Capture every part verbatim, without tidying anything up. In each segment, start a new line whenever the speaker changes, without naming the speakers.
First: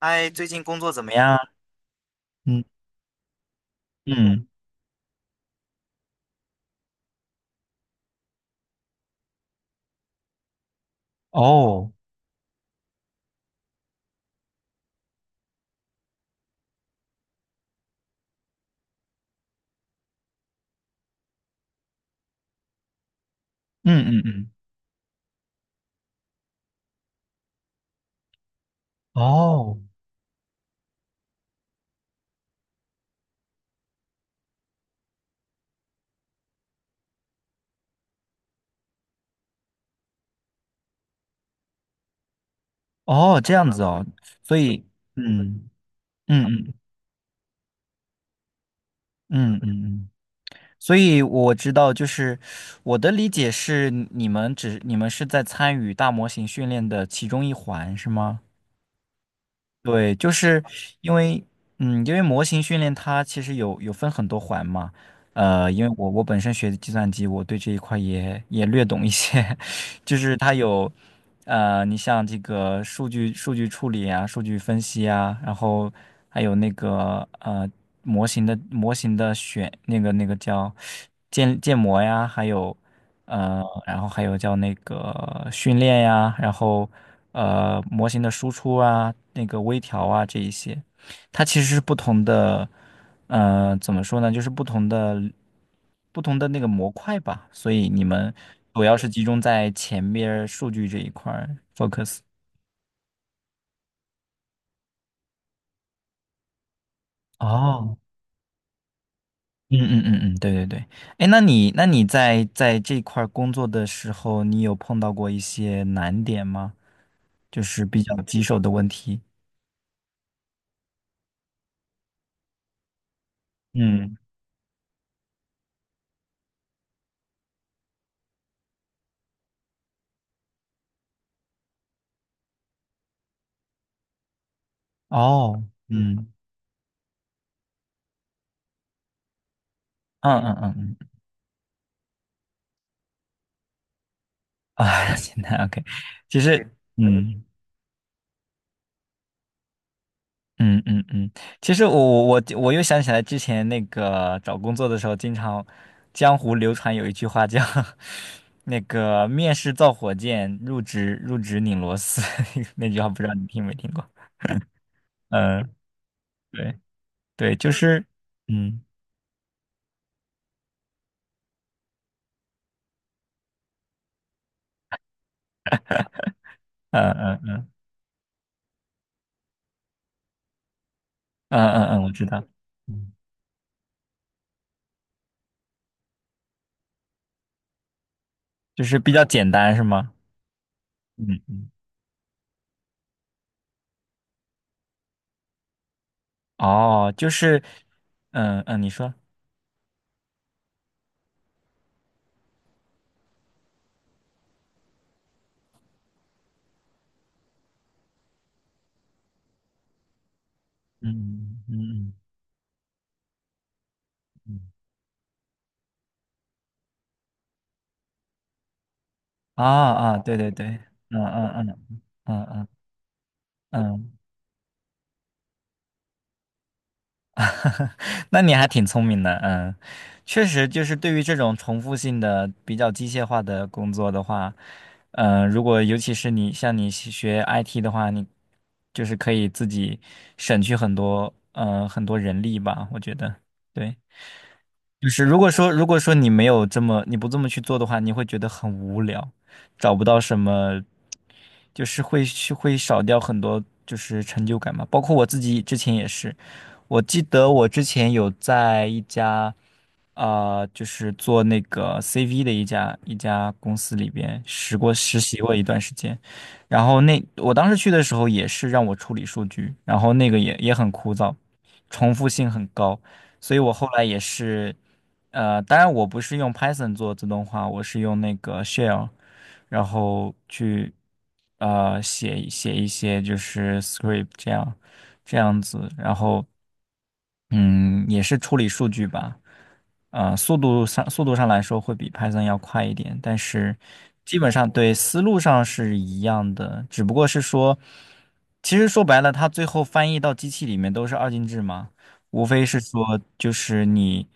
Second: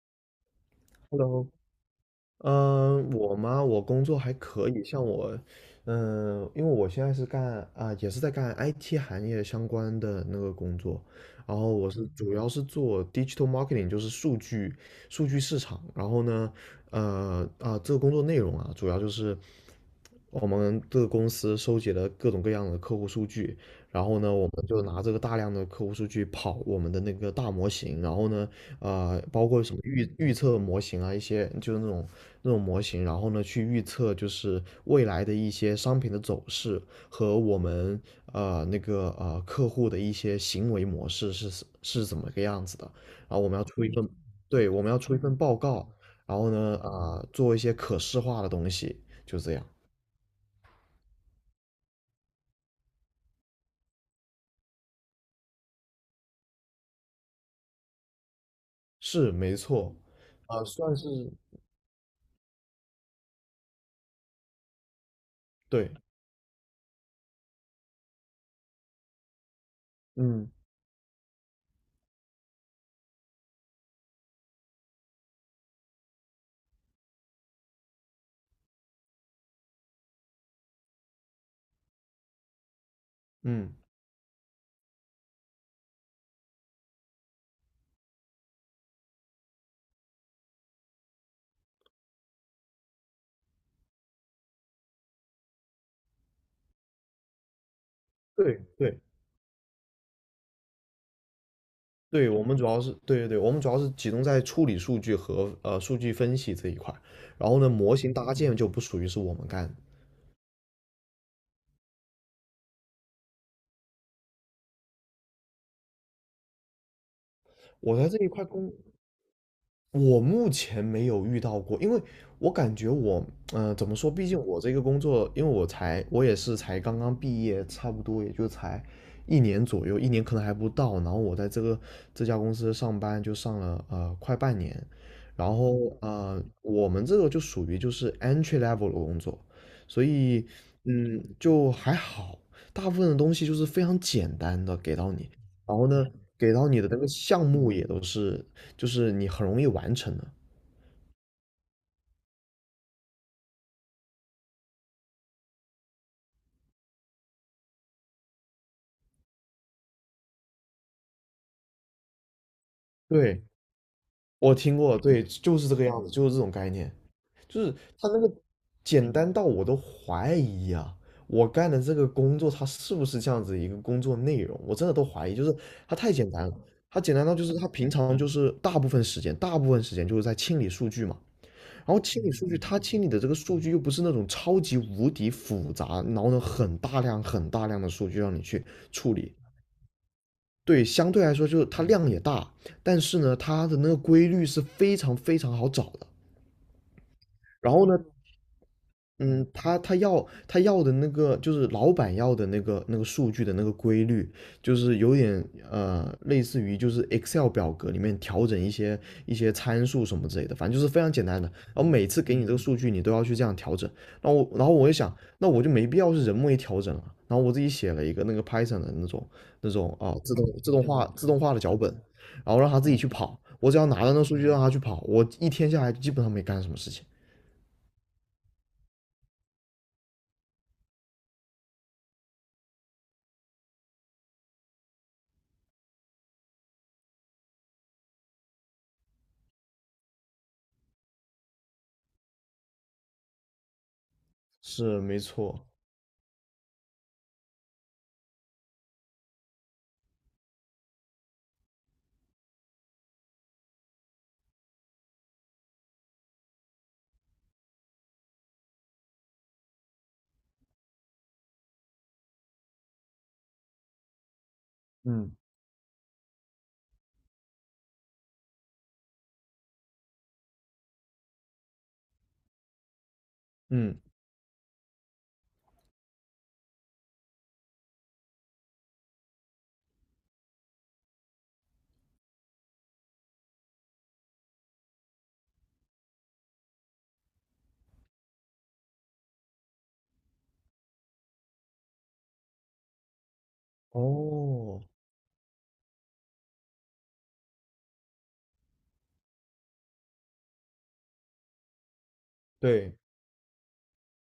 嗨，最近工作怎么样？
Hello。嗯。
嗯
呃我吗？我工作还
嗯
可以，像我，嗯，因为我现在是干啊、也是在干 I T 行业相关的那个工作。然后我
哦，
是主要是做 digital marketing，就是数据数据市场。然后呢，呃啊、这个工作内容啊，主要就是我们这个公司收集了各种各样的客户数据。然
嗯
后
嗯
呢，我
嗯
们就拿这个大量的客户数据跑我们的那个大模型。然后呢，呃，包括什
哦
么预预测模型啊，一些就是那种那种模型。然后呢，去预测就是未来的一些商品的走势和我们呃那个呃客户的一些行为模式是是怎么个样子的。然
哦，
后我
这
们要
样子
出一
哦，
份。
所
对，我
以
们要出一份报
嗯
告。然
嗯
后
嗯
呢，啊、做一些可视化的东西，就这
嗯
样。
嗯嗯，所以我知道，就是我的理解是，你们只你们是在参与大模型训练的其中一环，是吗？
是没错，
对，就是
啊、算
因
是
为，嗯，因为模型训练它其实有有分很多环嘛，呃，因
对。
为我我本身学的计算机，我对这一块也也略懂一些，就是
嗯
它有，呃，你像这个数据数据处理啊，数据分析啊，然后还有那个呃模型的模型的选那个那个叫建建模呀，还有。呃，
嗯，
然后还有叫那个训练呀，然后呃模型的输出啊，那个微调啊这一些，它其实是不同的，呃，怎么说呢，就是不同的不同的那个模块吧，所以你们
对
主要
对
是集中在前面儿数据这一块儿 focus。
对，我们主要是对对对，我们主要是集中在处理数据和呃数据分析这一块儿。然后呢，模
哦，
型搭建就不属于是我们干的。
嗯嗯嗯嗯，对对对，哎，那你那你在在这块儿工作的时候，你有碰到过一些难点吗？就是
我
比
在
较
这一
棘
块
手的
工
问题。
我目前没有遇到过，因为我感觉我，呃，怎么说？
嗯。
毕竟我这个工作，因为我才，我也是才刚刚毕业，差不多也就才一年左右，一年可能还不到。然后我在这个这家公司上班，就上了呃快半年。然
哦，
后
嗯，
呃，我们这个就属于就是 entry level 的工作。所
嗯
以
嗯嗯嗯嗯
嗯，就还好，大部分的东西就是非常简单的给到
啊，
你。
现在
然
OK，
后呢，
其
给到
实，
你的那个
嗯
项目也都是就是你很容易完成的。
嗯嗯嗯，其实我我我我又想起来之前那个找工作的时候，经常江湖流传有一句话叫 那个面试造火箭，入职入职拧螺丝，那句话不知道
对，
你听没听过？
我听过，对，就是
嗯，
这个样子，就是这种概
对
念。
对，
就
就
是
是，
他那个
嗯
简单到我都怀疑啊。我干的这个工作它是不是这样子一个工作内容，我真的都怀疑。就是它太简单了。它
嗯
简单到
嗯
就是他
嗯
平常就是大部分时间，大部分时间就是在清理数据嘛。
嗯嗯
然后
嗯，我
清
知
理
道，
数据，他清理
嗯，
的这个数据又不是那种超级无敌复杂。然后呢很大量很大量的数据让你去
就是比
处
较
理。
简单是吗？
对，相对来
嗯
说就是
嗯，
它量也大，但是呢，它的那个规律是非常非常好找的。
哦，就是，
然后呢，
嗯嗯，你说。
嗯，他他要他要的那个就是老板要的那个那个数据的那个规律。就是有点呃类似于就是 Excel 表格里面调整一些一些参数什么之类的，反正就是非常简单的。
嗯嗯
然后每
嗯，
次给你这个数据，你都要去这样调整。那我然后我就想，那我就没必要是人为调整了。然后我自己写了一个那个 Python 的那种
啊
那种啊
啊，
自
对
动
对对，
自动化
嗯
自动化的
嗯
脚本。
嗯
然后
嗯
让他自己去跑。我只
嗯
要拿到
嗯，
那个数据让他去跑，我一天下来基本上没干什么事情。
那你还挺聪明的，嗯，确实就是对于这种重复性的、比较机械化的工作的话，嗯，如果尤其是你像你是学 I T 的话，你就是可以自己省去很多，呃，很多人力吧，我觉得，对，
是
就
没
是如果
错。
说如果说你没有这么你不这么去做的话，你会觉得很无聊，找不到什么，就是会去会少掉很多就是成就感嘛。包括我自己之前也是，我记得我之前有在一家，呃，就是做那个 C V 的一家一家公司里边实过实
嗯。
习过一段时间，然后那我当时去的时候也是让我处理数据，然后那个也也很枯燥，重复性很高，所以我后
嗯，
来也是，呃，当然我不是用 Python 做自动化，我是用那个 Shell，然后去呃写写一些就是 script 这样。这样子，然后嗯，也是处理数据吧。呃，速度上速度上来说会比 Python 要快一点，但是基本上
哦，
对思路上是一样的，只不过是说，其实说白了，它最后翻译到机器里面都是二进制嘛，无非是
对
说就是你，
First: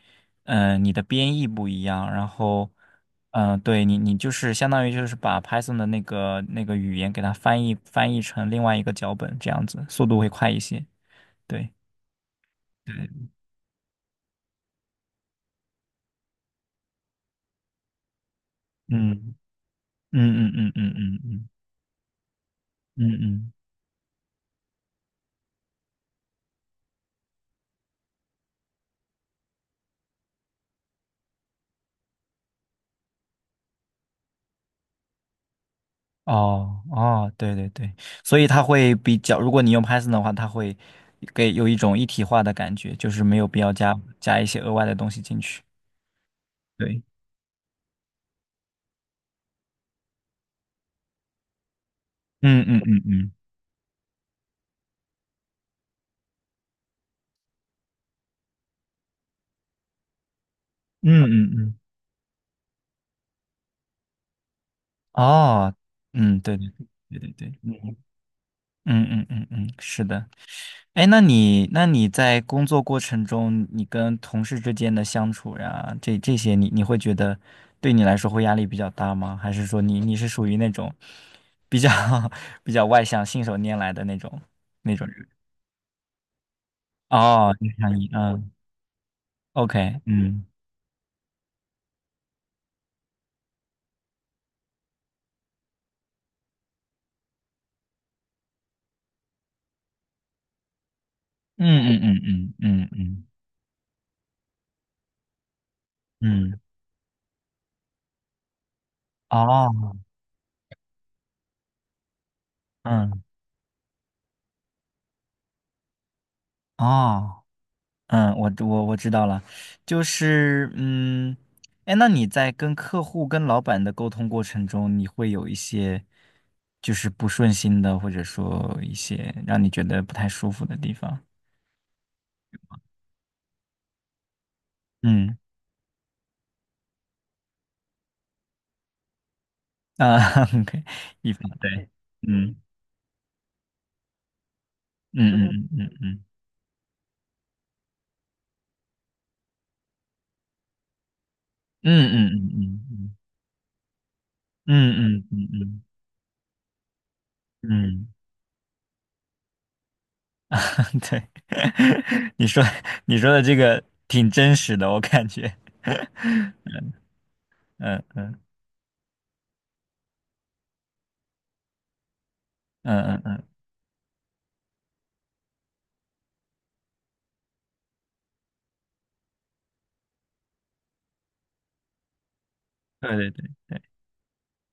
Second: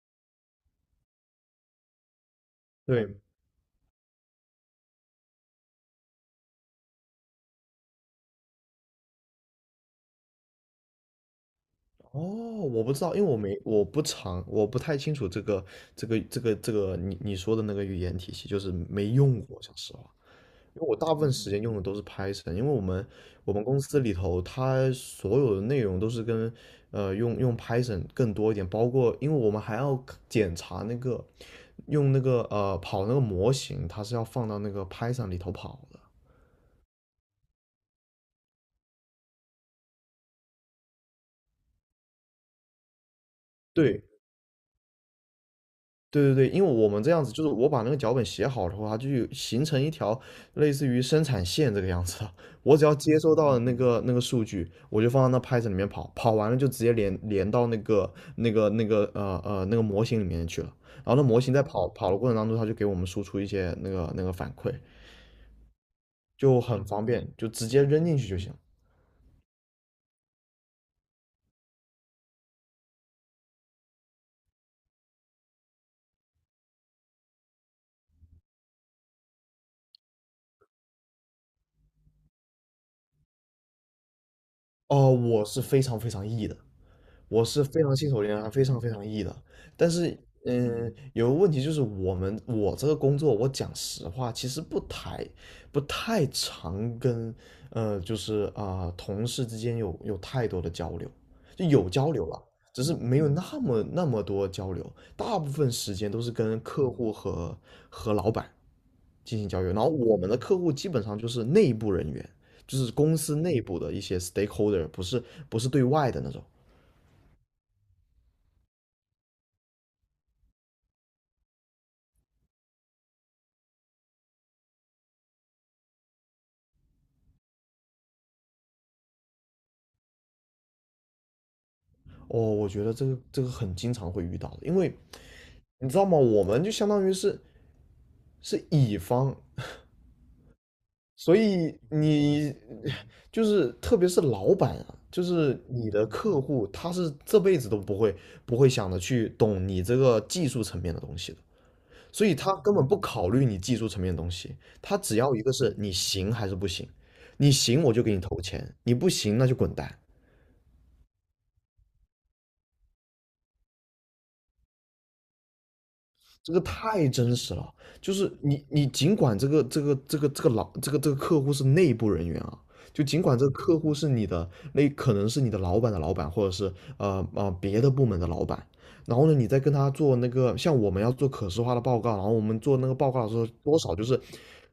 嗯、你的编译不一样，然后，
对。
嗯、对你你就是相当于就是把 Python 的那个那个语言给它翻译翻译成另外一个脚本这样子，速度会快一些，对。
哦，我不知道，因为我没我不常我不太清楚这个这个这个这个你你说的那个语言体系，就是没
嗯。
用过，讲实话。
嗯嗯嗯
因为
嗯
我大
嗯
部分
嗯
时间用的都是 Python。因为我们
嗯嗯，
我们公司里头它所有的内容都是跟呃用用 Python 更多一点。包括因为我们还要检查那个用那个呃跑那个模型，它是要放到那个 Python 里头跑的。
哦哦，对对对，所以它会比较，如果你用 Python 的话，它会给有一种一体化的感觉，就是没有必要加
对，
加一些额外的东西进去。
对对对。因为我们
对，
这样子，就是我把那个脚本写好的话，它就有形成一条类似于生产线这个样子的。
嗯
我
嗯
只要
嗯
接
嗯
收到了那个那个数据，我就放到那 Python 里面跑，跑完了就直接连连到那个那个那个呃呃那个模型里面去了。然后那
嗯
模
嗯
型在
嗯，
跑跑的过程当中，它就给我们输出一些那个那个反馈。
哦，嗯，对
就
对
很方
对对
便，就
对，
直接
嗯
扔进去就行。
嗯嗯嗯嗯，是的。哎，那你那你在工作过程中，你跟同事之间的相处呀，这这些你，你会觉得对你来说会压力比较大吗？还是说你你是属于那种比较 比较外向、信手拈来的那种那种
哦，
人？
我是非常非常 E 的。我
哦，
是
你
非
想
常
你
信手拈
嗯
来，非常非常 E 的。但
，OK，
是，
嗯
嗯，有个问题就是我们我这个工作，我讲实话，其实不太不太常跟呃，就是啊、同事之间有有太多的交流。就有
嗯
交
嗯
流了，
嗯
只
嗯
是没
嗯
有嗯那么那么多交流。大部分时间都是
嗯嗯，
跟客户和和老板进行交流。然后
哦，
我们的客户基本上就是内部人员，就是公
嗯
司内部的一些 stakeholder，不是不是对外的那种。
哦。嗯，我我我知道了，就是嗯，哎，那你在跟客户、跟老板的沟通过程中，你会有一些就是不顺心的，或者说一些让你觉得不太舒服的地方？
哦，我觉得这个这个很经常会遇到的，因为
嗯
你知道吗？我们就相当于是是乙方。
啊 ，OK，一
所
方
以
对，
你
嗯
就是特别是老板啊，就
嗯
是
嗯嗯
你的
嗯
客户。他是这辈子都不会不会想着去懂你这个技术层面的东西的。
嗯
所以
嗯
他根本不
嗯
考虑你技术层面的东西。
嗯
他只
嗯
要一
嗯
个
嗯
是
嗯
你行还是不行，你
嗯，
行我就
嗯
给你投钱，你不行那就滚蛋。
对，你说你说的这个挺真实的，我感觉，
这个太真实了。
嗯
就是
嗯
你你尽管这个这个这个这个老这个这个客户是内部人员啊。就
嗯
尽
嗯
管这
嗯，
个客户是你的那可能是你的老板的老板，或者是呃呃别的部门的老板。然后呢你再跟他做那个像我们要做可视化的报告。然后我们做那个报
对
告的
对
时候，
对，
多少就是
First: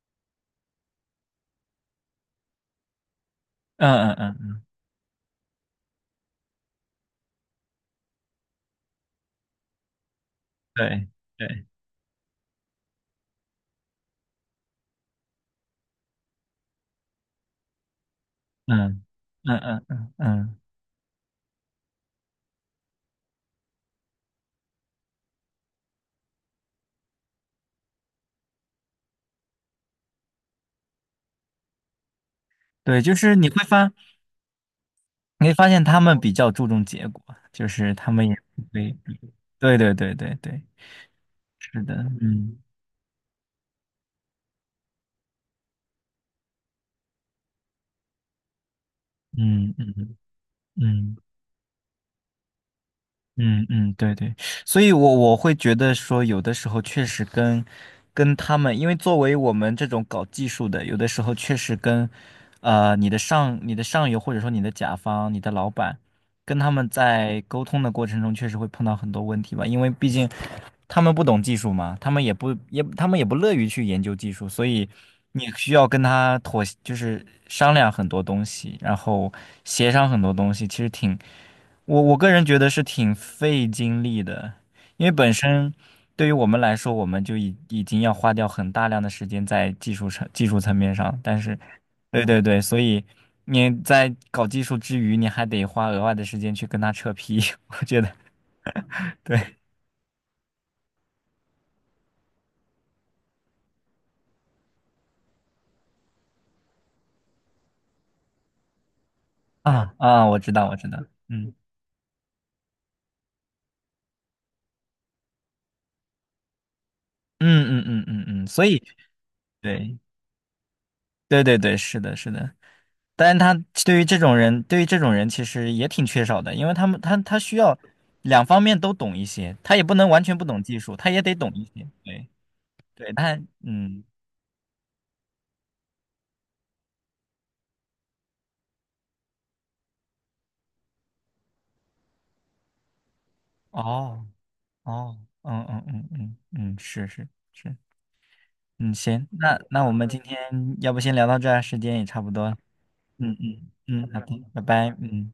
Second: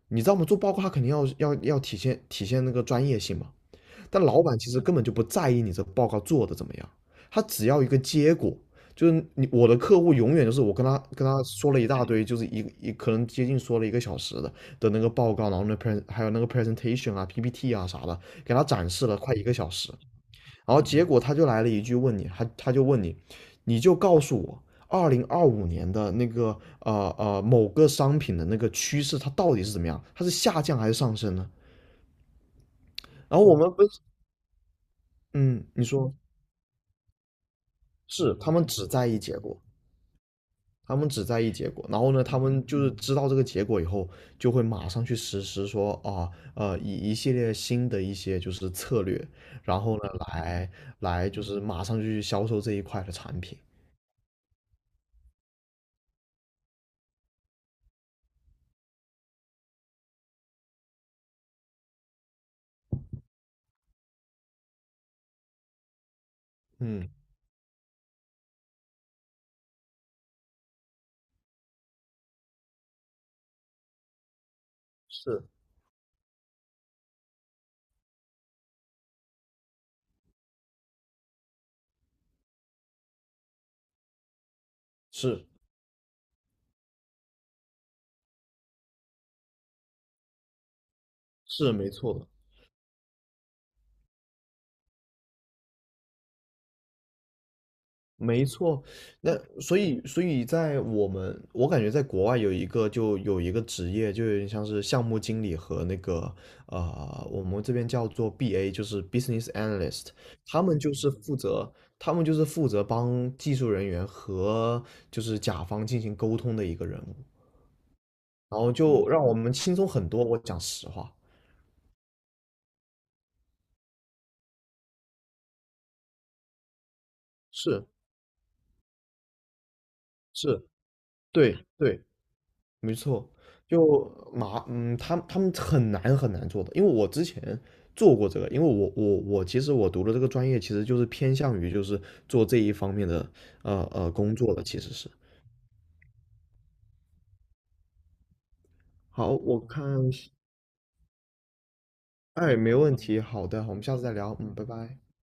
你知道我们做报告。他肯定要要要体现体现那个专业性嘛。
嗯
但
嗯
老板
嗯。
其实根本就不在意你这报告做的怎么样，他只要一个结果。就是你我的客户永远就是我跟他
对
跟他
对，
说了一大堆。就是一一可能接近说了一个小时的的那个报告。然后那 pre 还有那个 presentation 啊、P P T 啊啥的，给他展
嗯
示了快一个
嗯
小
嗯
时。
嗯嗯，
然后结果他就来了一句问你，他他就问你，你就告诉我二零二五年的那个呃呃某个商品的那个趋势它到底是怎么样，它是下降还是上升呢？
对，就是
然后
你会
我们分，
发，你会
嗯，
发现
你
他
说。
们比较注重结果，就是他们也
他们只
会，
在意结果，
对对对对对，
他们只在意结
是
果。
的，
然后呢，他
嗯
们就是知道这个结果以后，就会马上去实施说啊，呃，以一系列新的一些就是策略。
嗯
然后呢，
嗯
来
嗯。
来就是马上就去销售这一块的产品。
嗯嗯，对对，所以我我会觉得说，有的时候确实跟跟他们，因为作为我们这种搞技术的，有的时候确实跟呃你的上你的上游或者说你的甲方、你的老板，跟他们
嗯，
在沟通的过程中，确实会碰到很多问题吧，因为毕竟他们不懂技术嘛，他们也不也他们也不乐于去研究技术，所以
是
你需要跟他妥，就是商量很多东西，然后协商很多东西，其实挺。我我个人觉得是挺费精力的，因为本
是
身对于我们来说，我们就已已经要花掉很大量的时间在技术层技术层面上，但是，
是，没错
对
的。
对对，所以你在搞技术之余，你还得花额外的时间去跟他扯皮，我觉得
没错，那
对
所以所以在我们，我感觉在国外有一个就有一个职业，就有点像是项目经理和那个呃，我们这边叫做 B A，就是 Business
啊
Analyst。
啊，我知
他
道我
们
知
就
道，
是负
嗯
责，他们就是负责帮技术人员和就是甲方进行沟通的一个人物。
嗯嗯嗯嗯嗯，
然
所
后
以
就嗯让我们轻松
对
很多，我讲实话。
对对对，是的是的。但是他对于这种人，对于这种人其实也挺缺少的，因为他们他他需要
是
两方面都懂一些，他也不能完全不懂
是，
技术，他也得懂
对
一些。
对，
对
没
对，
错。
他嗯，
就麻，嗯，他他们很难很难做的。因为我之前做过这个，因为我我我其实我读的这个专业其实就是偏向于就是做这一方面的呃呃
哦
工作的，其实是。
哦，嗯嗯嗯嗯嗯，是是是，嗯行，
好，
那
我
那我们
看，
今天要不先聊到这儿，时间也差不多
哎，
了
没问题，
嗯
好的，
嗯
我们下次
嗯，
再
好的，
聊，嗯，
拜
拜
拜，
拜。
嗯。